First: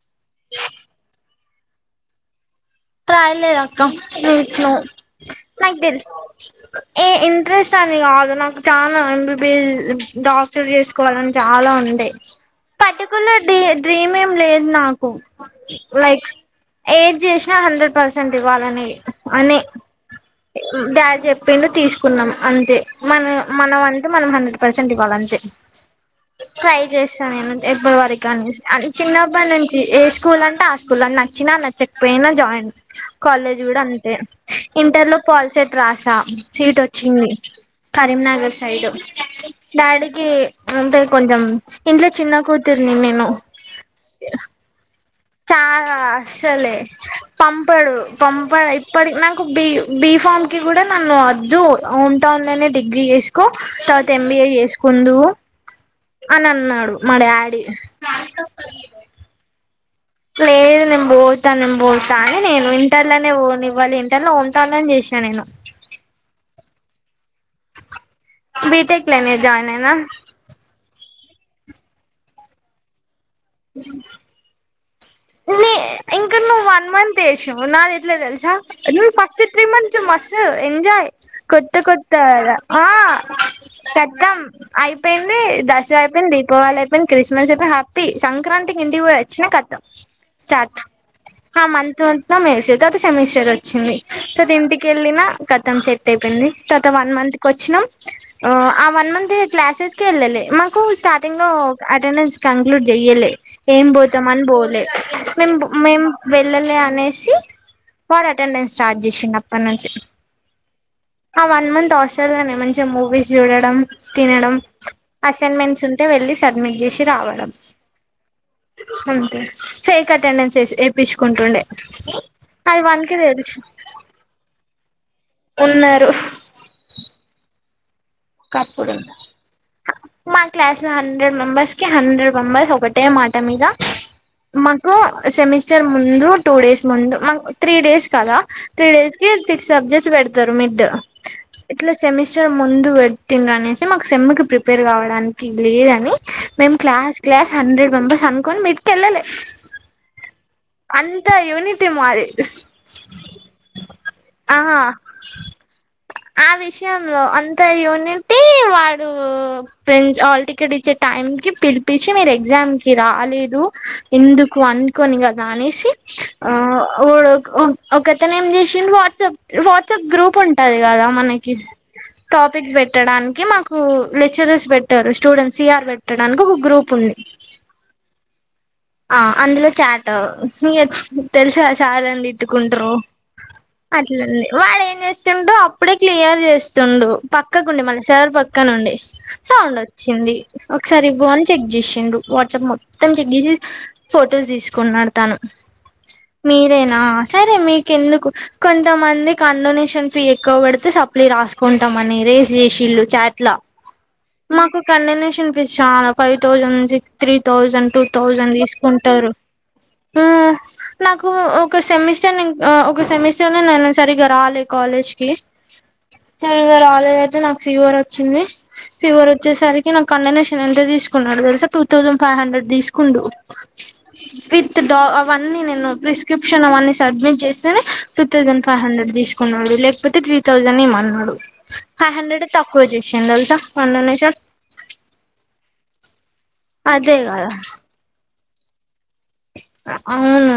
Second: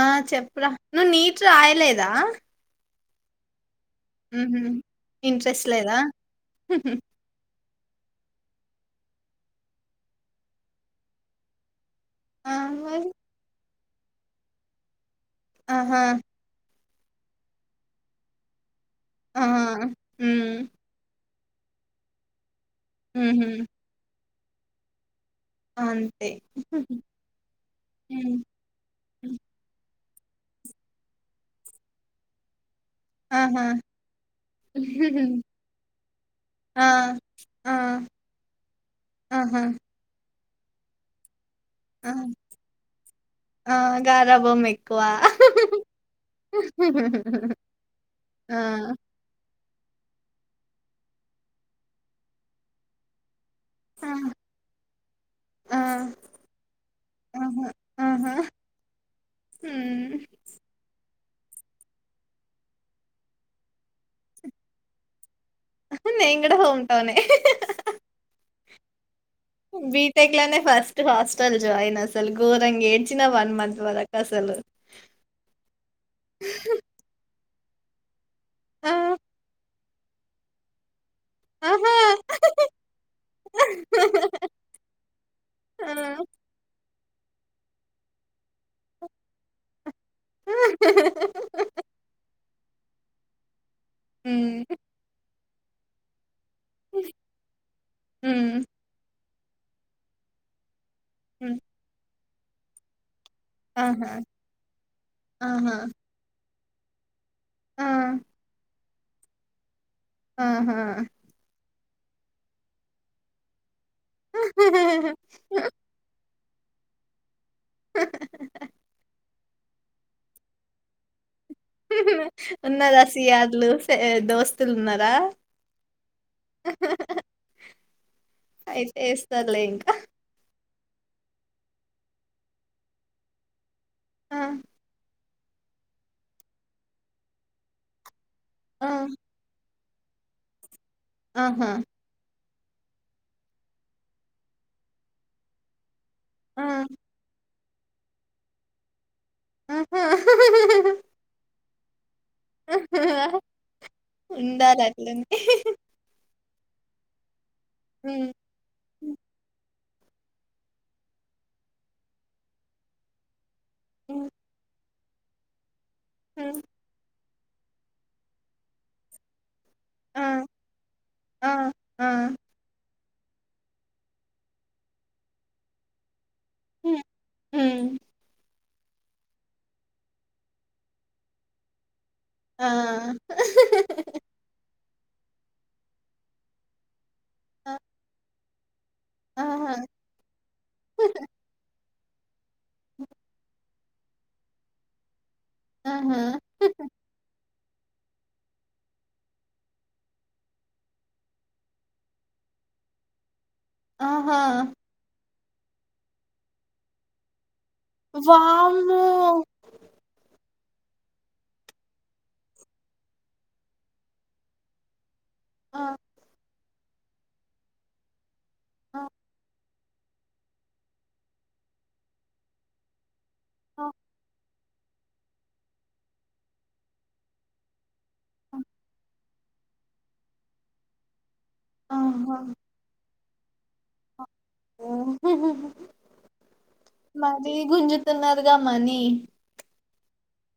ఆ చెప్పరా నువ్ నీట్ ట్ ఆయలేదా కయ లేద మీ ఇంట్రెస్ట్ నా తె లేదా ఏ ఇ ఇంట్రెస్ట్ అని కాదు నాకు చాలా M B B S doctor చేసుకోవాలని చాలా ఉండే ఆ మరి పట్టికులర్ డి ప్రీమియం లేదు నాకు ఆహా ఏజ్ ఇష్ హండ్రెడ్ పర్సెంట్ ఇవ్వాలని అనే ఆహా హ్మ్ డాడ్ చెప్ పిండు తీసుకున్నాం అంతే మన ఉహు మనం అంటే మన్ పర్సెంట్ ఇవ్వాలంతే అంతే ట్రై చేస్తా నేను ఎప్పటి వరకు హ్మ్ అని అ చిన్నప్పయి నుంచి ఏ స్కూల్ అంటే ఆ స్కూల్ని నచ్చినా నచ్చకపోయినా జాయిన్ కాలేజ్ ఆహా కూడా అంతే ఇంటర్ లో ఫల్సెట్ రాసా సీట్ ఆ వచ్చింది ఆ కరీంనగర్ సైడ్ ఆహా డాడీకి అంటే కొంచెం ఇంట్లో ఆ చిన్నకూతుర్నీ నేను ఆ గారాబం ఎక్కువ చాలా అసలే పంపడు ఆ పంపడు ఇప్పటికి నాకు కు బి బి ఫామ్ కి కూడా నన్ను వద్దు హోమ్ టౌన్ లోనే డిగ్రీ చేసుకో తర్వాత ఆ ఎం బీ ఏ చేసుకుందువు ఆ అని అన్నాడు మా డాడీ ఆహా ఆహా హ్మ్ లేదు నే బోధ్ తా పోతా అని నేను ఇంటర్లోనే పోనివ్వాలి ఇంటర్లో ఉంటానని చేస్నా నేను అవును బిటెక్ బీటెక్ లోనే ఫస్ట్ ఫస్ టల్ జాయిన్ అసల్ గోరంగేడ్ నే ఇంకా నువ్వు వన్ మంత్ వేసి నాది ఎట్లే తెల్సా ఆ నువ్ ఫస్ట్ త్రీ మంత్ మస్తీ ఎంజాయ్ కొత్త ఆహా కొత్తా కదా ఆ తెద్దాం అయిపోయింది. దసరా అయిపోయింది, దీపావళి అయిపో మేం క్రిస్మస్ జర్పి హ్యాపీ సంక్రాంతికిి ఇండికివోయచ్చిన కతం స్టార్ట్ ఆ మంత్ మం నా మే తెతత సెమిస్టర్ వొ చ్చింది తవత హ్మ్ ఇంటికెళ్ళి నా కత్ మొత్తం సెట్ అయిపేయింది తవాత వన్ మంత్ కొచ్చినాం ఒ హ్మ్ ఆ వన్ మంతే క్లాసెస్ కెల్లలే మ కు స్టార్టింగ్ లో హ్మ్ అటెండెన్స్ కన్ క్లుడ్ జెయ్యలే ఏం ఆహా బోతాం అని బోలే మేం ఆహా మేము వె లళ్లే అనేసి ఆ వాడ్ అటెండెన్స్ స్టార్ట్ జేసిండు అప్పడ్ నుంచి ఆహా ఆ వన్ మంత్ హాస్టల్లో నే మంచిగా మూవీస్ చూడడం తినడం అసైన్మెంట్స్ ఉంటే వెళ్ళి సబ్మిట్ జేసి రావడం అంతే ఫేక్ అటెండెన్స్ వేసి వేపిచ్ ఉన్నారా తెలుసు సియాదులు సె దోస్తులున్నారా ఉన్నారు ఒకప్పుడు అయితే ఏస్తారులే ఇంకా మా క్లాస్ లో హండ్రెడ్ మెంబర్స్ హండ్రెడ్ మెంబర్స్ ఒకటే మాట మీద ఆ మాకు సెమిస్టర్ ముందు టూ డేస్ ముందు మనకు త్రీ డేస్ కదా త్రీ ఆ డేస్ కి సిక్స్ సబ్జెక్ట్ చ్చి వెడతారు మిడ్డ్ ఆహా ఇట్ల సెమిస్ ముందు వెడు తిండు అనేసి మాకు సెమ్ కి ప్రిపేర్ కావడానికి లేదని ఆ మేమ్ క్లాస్ క్లాస్ హండ్రెడ్ మెంబర్స్ అనుకొని మిడ్ కెళ్ళలే ఆహా అంతా ఇవ్వని ట్టే మాది ఆహా ఉండాలట్లనే ఆ విషయంలో అ హు హు ఫ్రెండ్స్ హాల్ టికెట్ ఇచ్చే టైమ్ కి పిలిపిచ్చి మీరు ఎగ్జామ్ కి రాలేదు హ్మ్ ఎందుకు అం కొన్ని గాద అనేసి ఆ హ్మ్ అపుడు ఒకతను ఏం చేసిండు వాట్సాప్ వాట్సాప్ ఆ గ్రూప్ ఉంటది కదా ఆ మనకి ఆ టాపిక్స్ పెట్ పెట్టడానికి మాకు లెక్చరర్స్ పెట్టారు స్టూడెంట్ సిఆర్ పెట్ట దానికి ఒక గ్రూప్ హ్మ్ ఉంది హ్మ్ ఆ అందులో చాటు ఇగ తెలుసు కద సార్లులం నను ఆ తిట్టుకుంట్రు అట్లుంది వాడు ఎ చేస్తుండు అప్పుడే క్లియర్ చేస్తుండు ఆ పక్కకుండి మల్ల సర్ ప క్కనుండి ఆహా సౌండ్ అచ్చింది ఒకసారి ఇవ్వు అని చెక్ చేసి ఇందు వాట్ ఇట్ల మొత్తం కిందికి చూసి ఫొటోస్ తీసుకున్నాడు తను ఆహా మీరేనా సరే మీ ఎందుకు కొంతమంది కండొనేషన్ ఫీ ఎక్కువకడితే సప్లి రాసుకుంటాం అని రేస్ చేసిళ్ళు చాట్ల ఆహా మాకు కండోనేషన్ షాన పై thousand six three thousand two తౌ వామ్మో తెచ్కుంటరు ఆ నాకు ఒక సెమిస్టర్ నేను ఒక సెమిస్టర్ ని నేను సరిగా రాలే కాలేజ్ కి ఆ న రాలేద అయితే నాకు ఫీవర్ వచ్చింది ఆ ఫేవరుచే సరికి నాకు కండనేషన్ఎంత తీసుకున్నాడొ తెలుసా టూథౌసండ్ ఫైవ్ హండ్రెడ్ తీసుకు కుండు ఆ విత్ డా అవన్నీ నేను ప్రిస్క్రిప్షన్ అవన్నీ సబ్మిట్ చేస్తేనే టూ తౌజండ్ ఫైవ్ హండ్రెడ్ తీసు కున్నాడు లేకపోతే త్రీ థౌసండ్ ఇయమన్నాడు ఫైవ్ ఆహా హండ్రెడ్ తక్కువ సెందల్స [inaudible] కండనేషన్ అదే కదా మాది గుంజతున్నా గా మనీ అవును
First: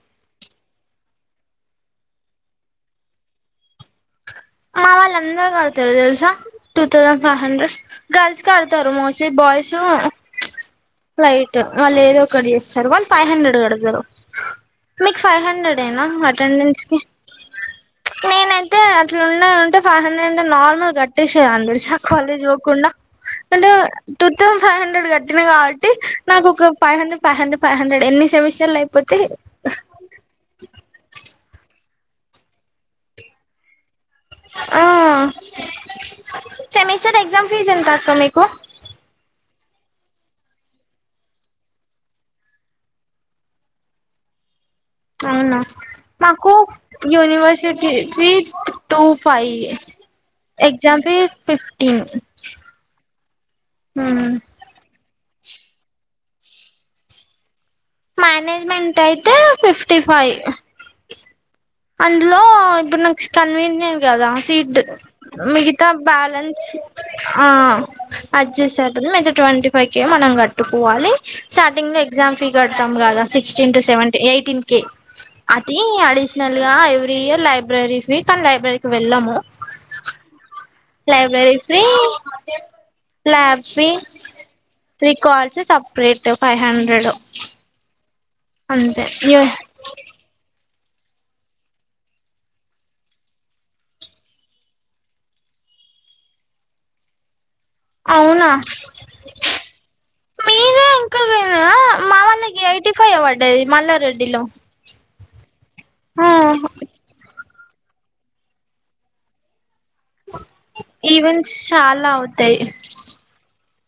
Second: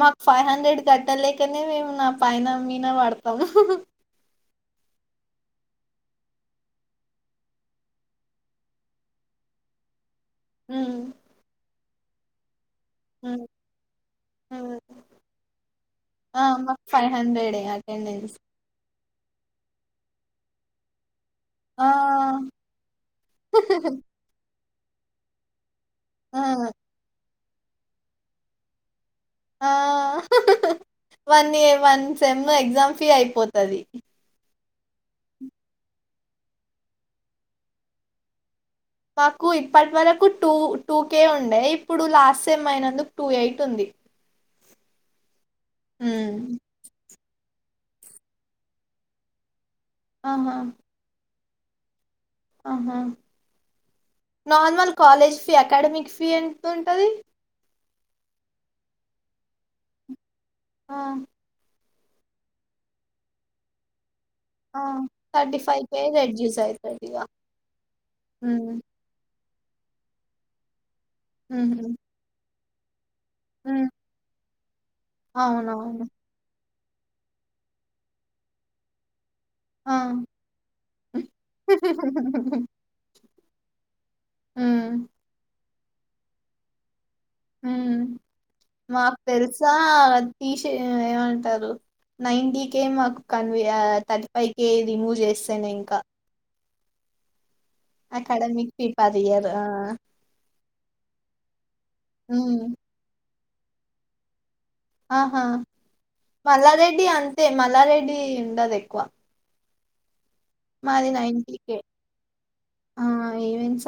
మాకు ఫైవ్ హండ్రెడ్ కట్టలేకనే మేము నా పైన మీనా వాడతాం మా వాళ్ళ అందరు కడతారు తెలుసా two thousand five hundred girls కడతారు మోస్ట్లీ బాయ్స్ ఉమ్, లైట్ ఆ లేదు ఒక్కటి చేస్త ఫైవ్ ఉమ్, హండ్రెడ్ కడతారు ఉమ్. మీకు ఫైవ్ హండ్రెడ్ ఎన ఆ మాకు అటెండెన్స్ కి ఫైవ్ హండ్రెడే అటెండెన్స్ మేము అయీతే ఇట్లు ఉన్నాయింట ఫైవ్ హండ్రెడ్ అంటే నార్మల్ కట్ ేష అ [unintelligible] ఆ తెలిస కాలేజ్ పోకుండా అంటే టత్ ఫైవ్ హండ్రడ్ కట్టిన కావట్టి ఆ నాకు ఒక five hundred five hundred five hundred ఎన్ని సెమిస్టర్ లు ఆ వన్ ఏ వన్ సెమ్ లో ఎగ్జామ్ ఫీ అయిపోతది ఆ సెమస్టర్ ఎక్సామ్ ఫీస్ ఎంత అక్క మీకు మాకు ఇప్పటి వరకు టూ టూ కే ఉంటది ఇప్పుడు లాస్ట్ సెమ్ అయినందుకు టూ ఎయిట్ ఉంది అవునా ఉమ్. మాకు university fees two five exam fee fifteen ఆహ నార్మల్ కాలజ్ ఫీ అకాడమిక్ ఫ ఇవి ఎంత ఉంటది మేనేజ్మెంట్ అయితే ఫిఫ్టీ ఫైవ్ ఆ అందులో ఇప్పుడు నాకు కన్వీనియయంట్ కదా సీట్ ఆ థర్టీ ఫైవ్ మిగతా కే రెడ్యూస్ బ్యాలెన్స్ అయితది ఇగ ఆ హ్మ్ అడ్జస్ట్ అవుతుంది ట్వంటీ ఫైవ్ కే మనం కట్టుకోవాలి హుహు స్టార్టింగ్ లో ఎగ్జామ్ ఫీ గడతమ్ లాగా sixteen to hmm seventeen eighteen K అతి అవునవును అడిషనల్ గా every year library week and లైబ్రరీకి వెళ్ళము ఆ లైబ్రరీ ఫ్రీ లాబ్ ఫ్రీ హ్మ్ త్రికాల్స్ సప్ రేట్ ఫైవ్ హండ్రెడ్ మ్ అంతే మాకు తెల్సా ఆతీష్ ఏమంటారు నైన్టీ కే మాకు కన్వే థర్టీ ఫైవ్ కే రిమూవ్ చేస్తేనే ఇంకా అవునా అకాడమిక్ ఫీ పర్ ఇయర్ ఆ మీరే ఇంకానా మావన్నకి హ్మ్ ఎయిటీ ఫైవ్ ఇవ్వ డేది మల్లారెడ్డి లో ఆహా మల్లారెడ్డి అం మల్లారెడ్డి ఉండదు ఎక్కువ మాది ఈవెంట్స్ నైన్టీ కే చాలా అవుతాయి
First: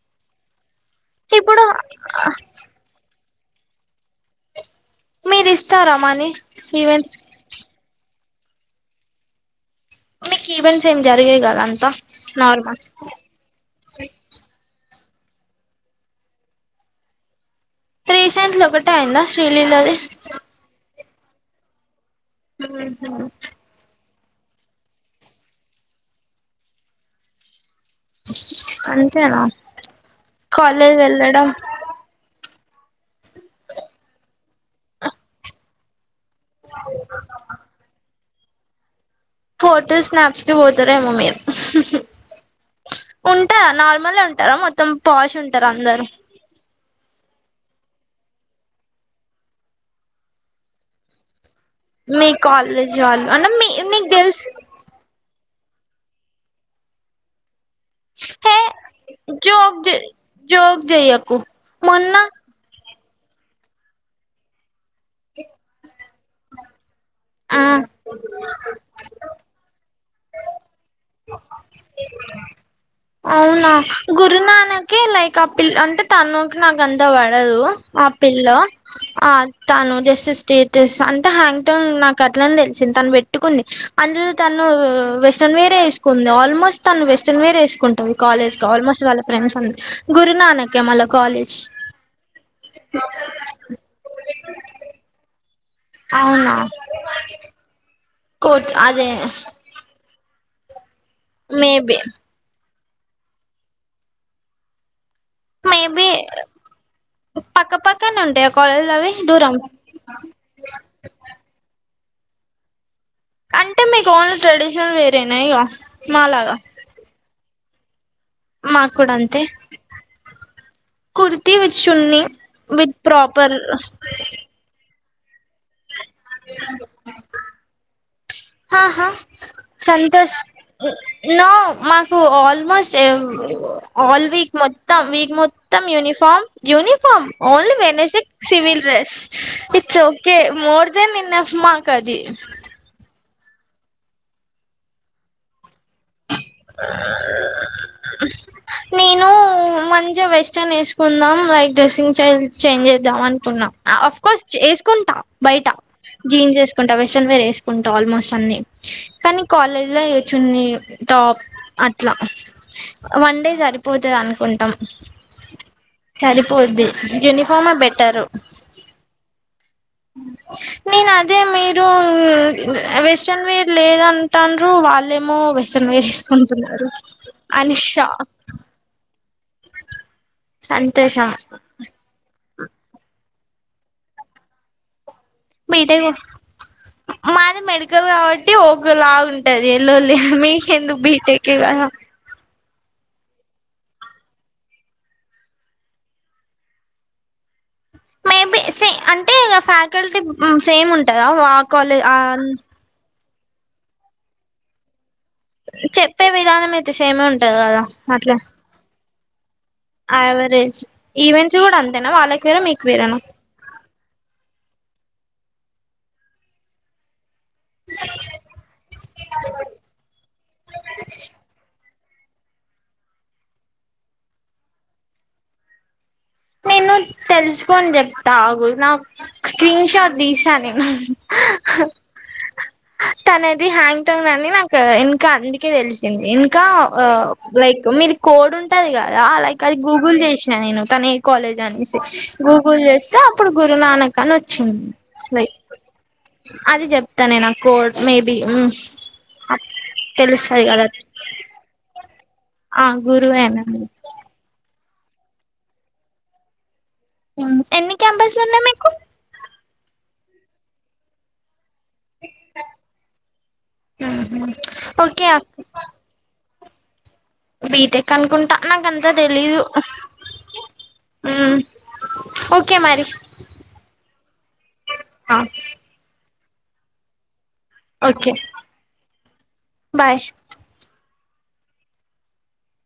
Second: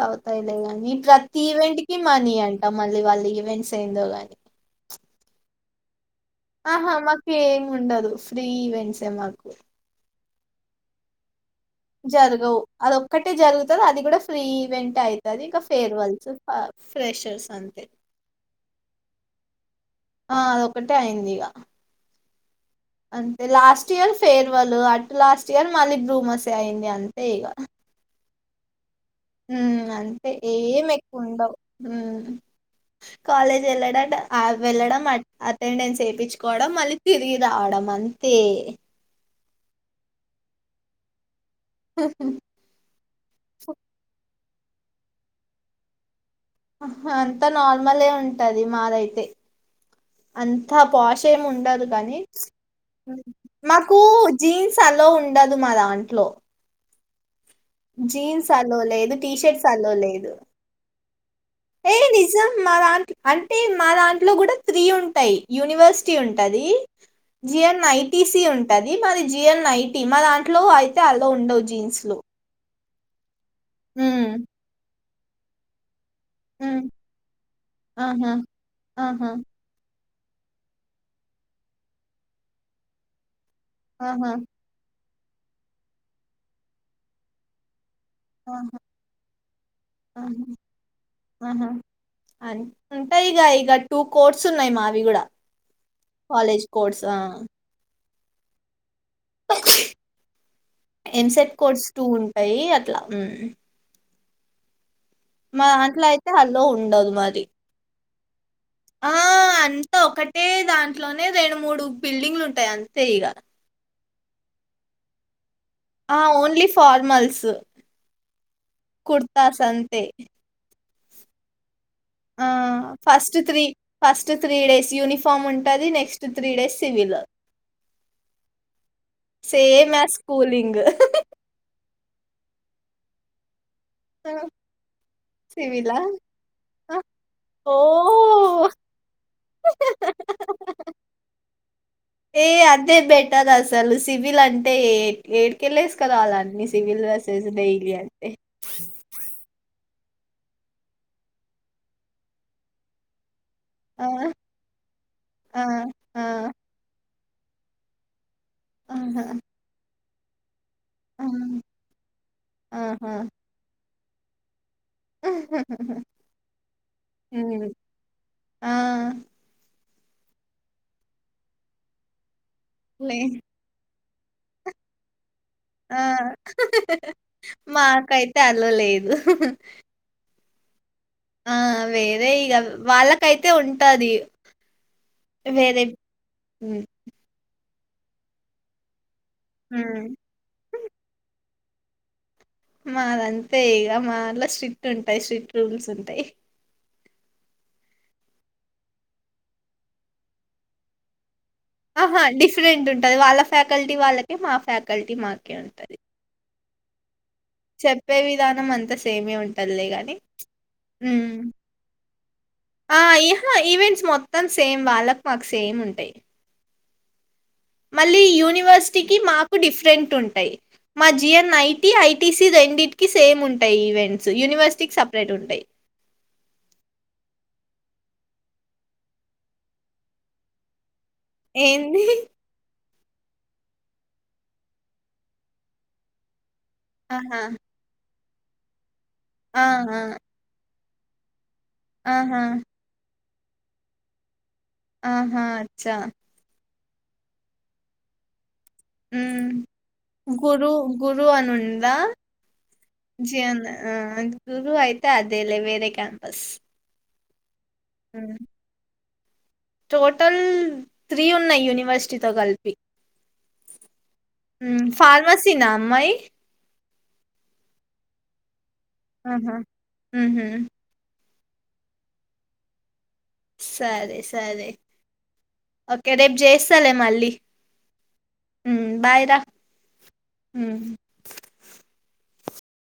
అవుతాయిలేగాని ప్రతి ఇప్పుడు ఈవెంట్ కి మనీ అంటా మళ్ళీ వాళ్ళు ఈవెంట్స్ అయిందో గానీ మీరీస్తారా మనీ ఆహా ఈవెంట్స్ మాకు ఏం ఉండదు త్రీ ఈవెంట్స్ మాకు మీకు ఈవెంట్స్ ఎం జరిగేయి కాద జరగవు అదొక్కటే జరుగుతది ఆది కూడా ఫ్రీ ఈవెంట్ అయితది ఇంకా ఫెర్వాల్స్ ఫా ఫ్రెషర్స్ అంత రీసెంట్లీ ఒకటే అయిందా శ్రీలీలది టే అయిందిగా అంతే లాస్ట్ ఇయర్స్ ఫేర్వలు అటు లాస్ట్ ఇయర్ మళ్ళీ భ్రూమసి అయింది అంతే ఇగా అ హు అంతే ఏం ఎక్కువ వెళ్ళడం ఉండవు హు కాలేజ్ వెళ్ళడటా ఆ వెళ్ళడం అటెండెన్స్ వేపించూ కోవడం మళ్ళీ తిరిగి రావడం అం అంతే ఫోటోస్ స్నాప్స్ కి పోతారేమో మీరు ఉంటా నార్మలే ఉంటా టారా మొత్తం పాష్ ఉంటారు అందరు అంతా నార్మలే ఉంటది మాదైతే అంతా పాష్ ఏమి ఉం డదు కానీ మీ కాలేజ్ వాళ్ళు అంటే మీ మాకు నీకు తెలుసు జీన్స్ అలో ఉండదు మా దాంట్లో జీన్స్ హే అలో లేదు టీషర్ట్స్ జోక్ అలో లేదు జోక్ చెయ్యకు ఏ మొన్న నిజం మా దాంట్లో అంటే మా దాంట్లో కూడా త్రీ ఉంటాయి యూనివర్సిటీ ఉంటది ఆ జిఎన్ ఐటిసి ఉంటది మది జిఎన్ ఐ ఏ మా దాంట్లో అయితే అల్లో ఉండవు జీన్స్ లు అవునా గురునానక్ లైక్ అప్పిల్ అంటే తనకి నాక ఉమ్ అంత పడదు ఆ ఆహా పిల్ల ఆహా ఆ తను స్టేటస్ అంటే హ్యాంగ్ టౌంగ్ నాకు అట్లానే తెలిసింది తను పెట్ పెట్టుకుంది అందులో ఆహా తను వెస్ట్రన్ వేరేసుకుంది ఆల్మోస్ట్ తను వెస్ట్రన్ వేర్ వేసుకుంట ఆహ గురునానకే మళ్ళ కాలేజ్ ఆహా అ ఉంటా ఇక ఇక టూ కోర్స్ ఉన్నాయి మావి కూడా అవునా కాలేజ్ కోర్స్ ఆ కోర్స్ ఆది అదే ఎంసెట్ కోర్స్ మేబి టూ ఉంటాయి. ఇట్లా హు మా దాంట్లో మేబి అయితే అల్లో ఉండదు మరి పక్కన ఉండే ఆ అంతా ఒకటే దాంట్లోనే రెండు మూడు బిల్డింగ్లు ఉంటాయి అ అంతే ఇగ టోన్లీ ట్రెడిషన్ల్ వేర్ ఏనా ఇగ ఆ మాలాగా ఓన్లీ ఫార్మల్స్ మాకు కూడా కుర్తాస్ అంతే కుర్తివి షున్ని ఆ విత్ ఫస్ట్ ప్రాపర్ ఫామ్ ఉంటది next three days civil హాహా same as Santosh schooling no మా కు ఆల్మోస్ట్ ఎవ్ ఆల్ వీక్ మొత్తం వీక్ మొత్తం సివిలా uniform uniform only Wednesday oh civil dress it's okay more than enough మా ఏ అదే బెట్ ట్టదసలు సివిల్ అంటే ఏ ఏడికెళ్ళేసుకోరావాల అన్నీ సివిల్ డ్రెసెస్ డైలీ అంటే చిగ వెస్టర్న్ వేసుకుందాం లైక్ డ్రెసింగ్ స్టైల్ చేంజ్ చేద్దాం అన్ కున్నా ఆ! అఫ్ కోర్స్ ఏసుకుంటా ఆ! బయట ఆ! జీన్స్ వేసుకుంటా వె షన్ ఏసుకుంటా ఆల్మోస్ట్ అన్నీ ఆహా! కానీ కాలేజ్ లో ఎ చున్నీలు ఆహా! టాప్ అట్లా ఆహా! వన్ డే సరి పోతది అనుకుంటాం సరిపోద్ది హ్మ్. యూనిఫామే బెటరు ఆ! నేను అదే మీరు లే వెస్ట్రన్ వేర్ లేదం టండ్రు వాళ్ళేమో వె ఆ అని షాక్ మాకైతే అలో లేదు షన్ ఆ వేరే ఇగ వాళ్ళకైతే ఉంటది వేరే బీటేగు హ్మ్. మాది మెడి కల్ కాబట్టి ఒకలాగున్ టది ఎల్లో లే హ్మ్. మీకెందుకు బీటె కివాహ మాదంతే ఇగా మాదట్లో స్ట్రిక్ట్ ఉంటాయి. స్ట్రిక్ట్ రూల్స్ ఉంటాయి మేబి సే అంటే ఫ్యాకల్టీ సేమ్ ఉంటందా వా ఆహా డిఫరెంట్ ఉంటది వాళ్ళ ఫ్యాకల్టీ వాళ్ళకే మా ఫ్యాకల్టీ మాకే ఉంటది. చెప్పే విధానం అయితే సేమే ఉంటది. కదా చెప్పే అట్లా విధానం అంతా సేమే ఉం టాదిలే కానీ యావరేజ్ హ్మ్ ఈవెంట్స్ కూడా అంతేనా వాళ్ళకి వేరే మీకు ఆ వేరేనా ఏమో ఈవెంట్స్ మొత్తం సేమ్ వాళ్ళక్ మాకు సేమ్ ఉంటాయి. మళ్ళీ యూనివర్సిటీకి మాకు డిఫరెంట్ ఉంటాయి. మా జియన్ నై ఐటీసీ రెండింటికి సేమ్ ఉంటాయి. ఈవెంట్స్ యూనివర్సిటీ సపరేట్ ఉంటాయి. నేను తెలుసుకని చెప్తాగు. నా స్క్రీన్ షాట్ తీసా నేను ఏంది తనది హ్యాంగ్టౌంగ్ అని నాకు ఇంకా అందుకే తెలిసింది ఇంకా ఆహా! లైక్ మీది కోడ్ ఉంటదిగా ఆ! లైక్ అది ఆ! గూగుల్ చేసినా నేను తనే కాలేజ్ ఆహా! [unintelligible] గూగుల్ చేసి అప్పుడు గురునానక్ అను వ వచ్చింది ఆహా! వెయిట్ అచ్చా! అది చెప్తా నే నాకు కోడ్ మేబి హ్మ్ హ్మ్ గురు గురు అని ఉందా ఆ [unintelligible] గురువేనా ఐదుగురు ఐదు అదేలే వేరే క్యాంపస్ అ ఎన్ని హ్మ్. క్యాంపస్లు ఉన్నాయి. మీకు టోటల్ త్రీ ఉన్నాయి. యూని యూనివర్సిటీ తో కలిపి ఓకే ఫార్మసి నా అమ్మాయి బీటెక్ అనుకుంటా నాకంతా ఆహా! తెలీదు హుహు. ఓకే మరి సరే సరే ఓకే రేప్ చేస్తలే మళ్ళీ ఓకే హు బాయ్ రా బాయ్ హు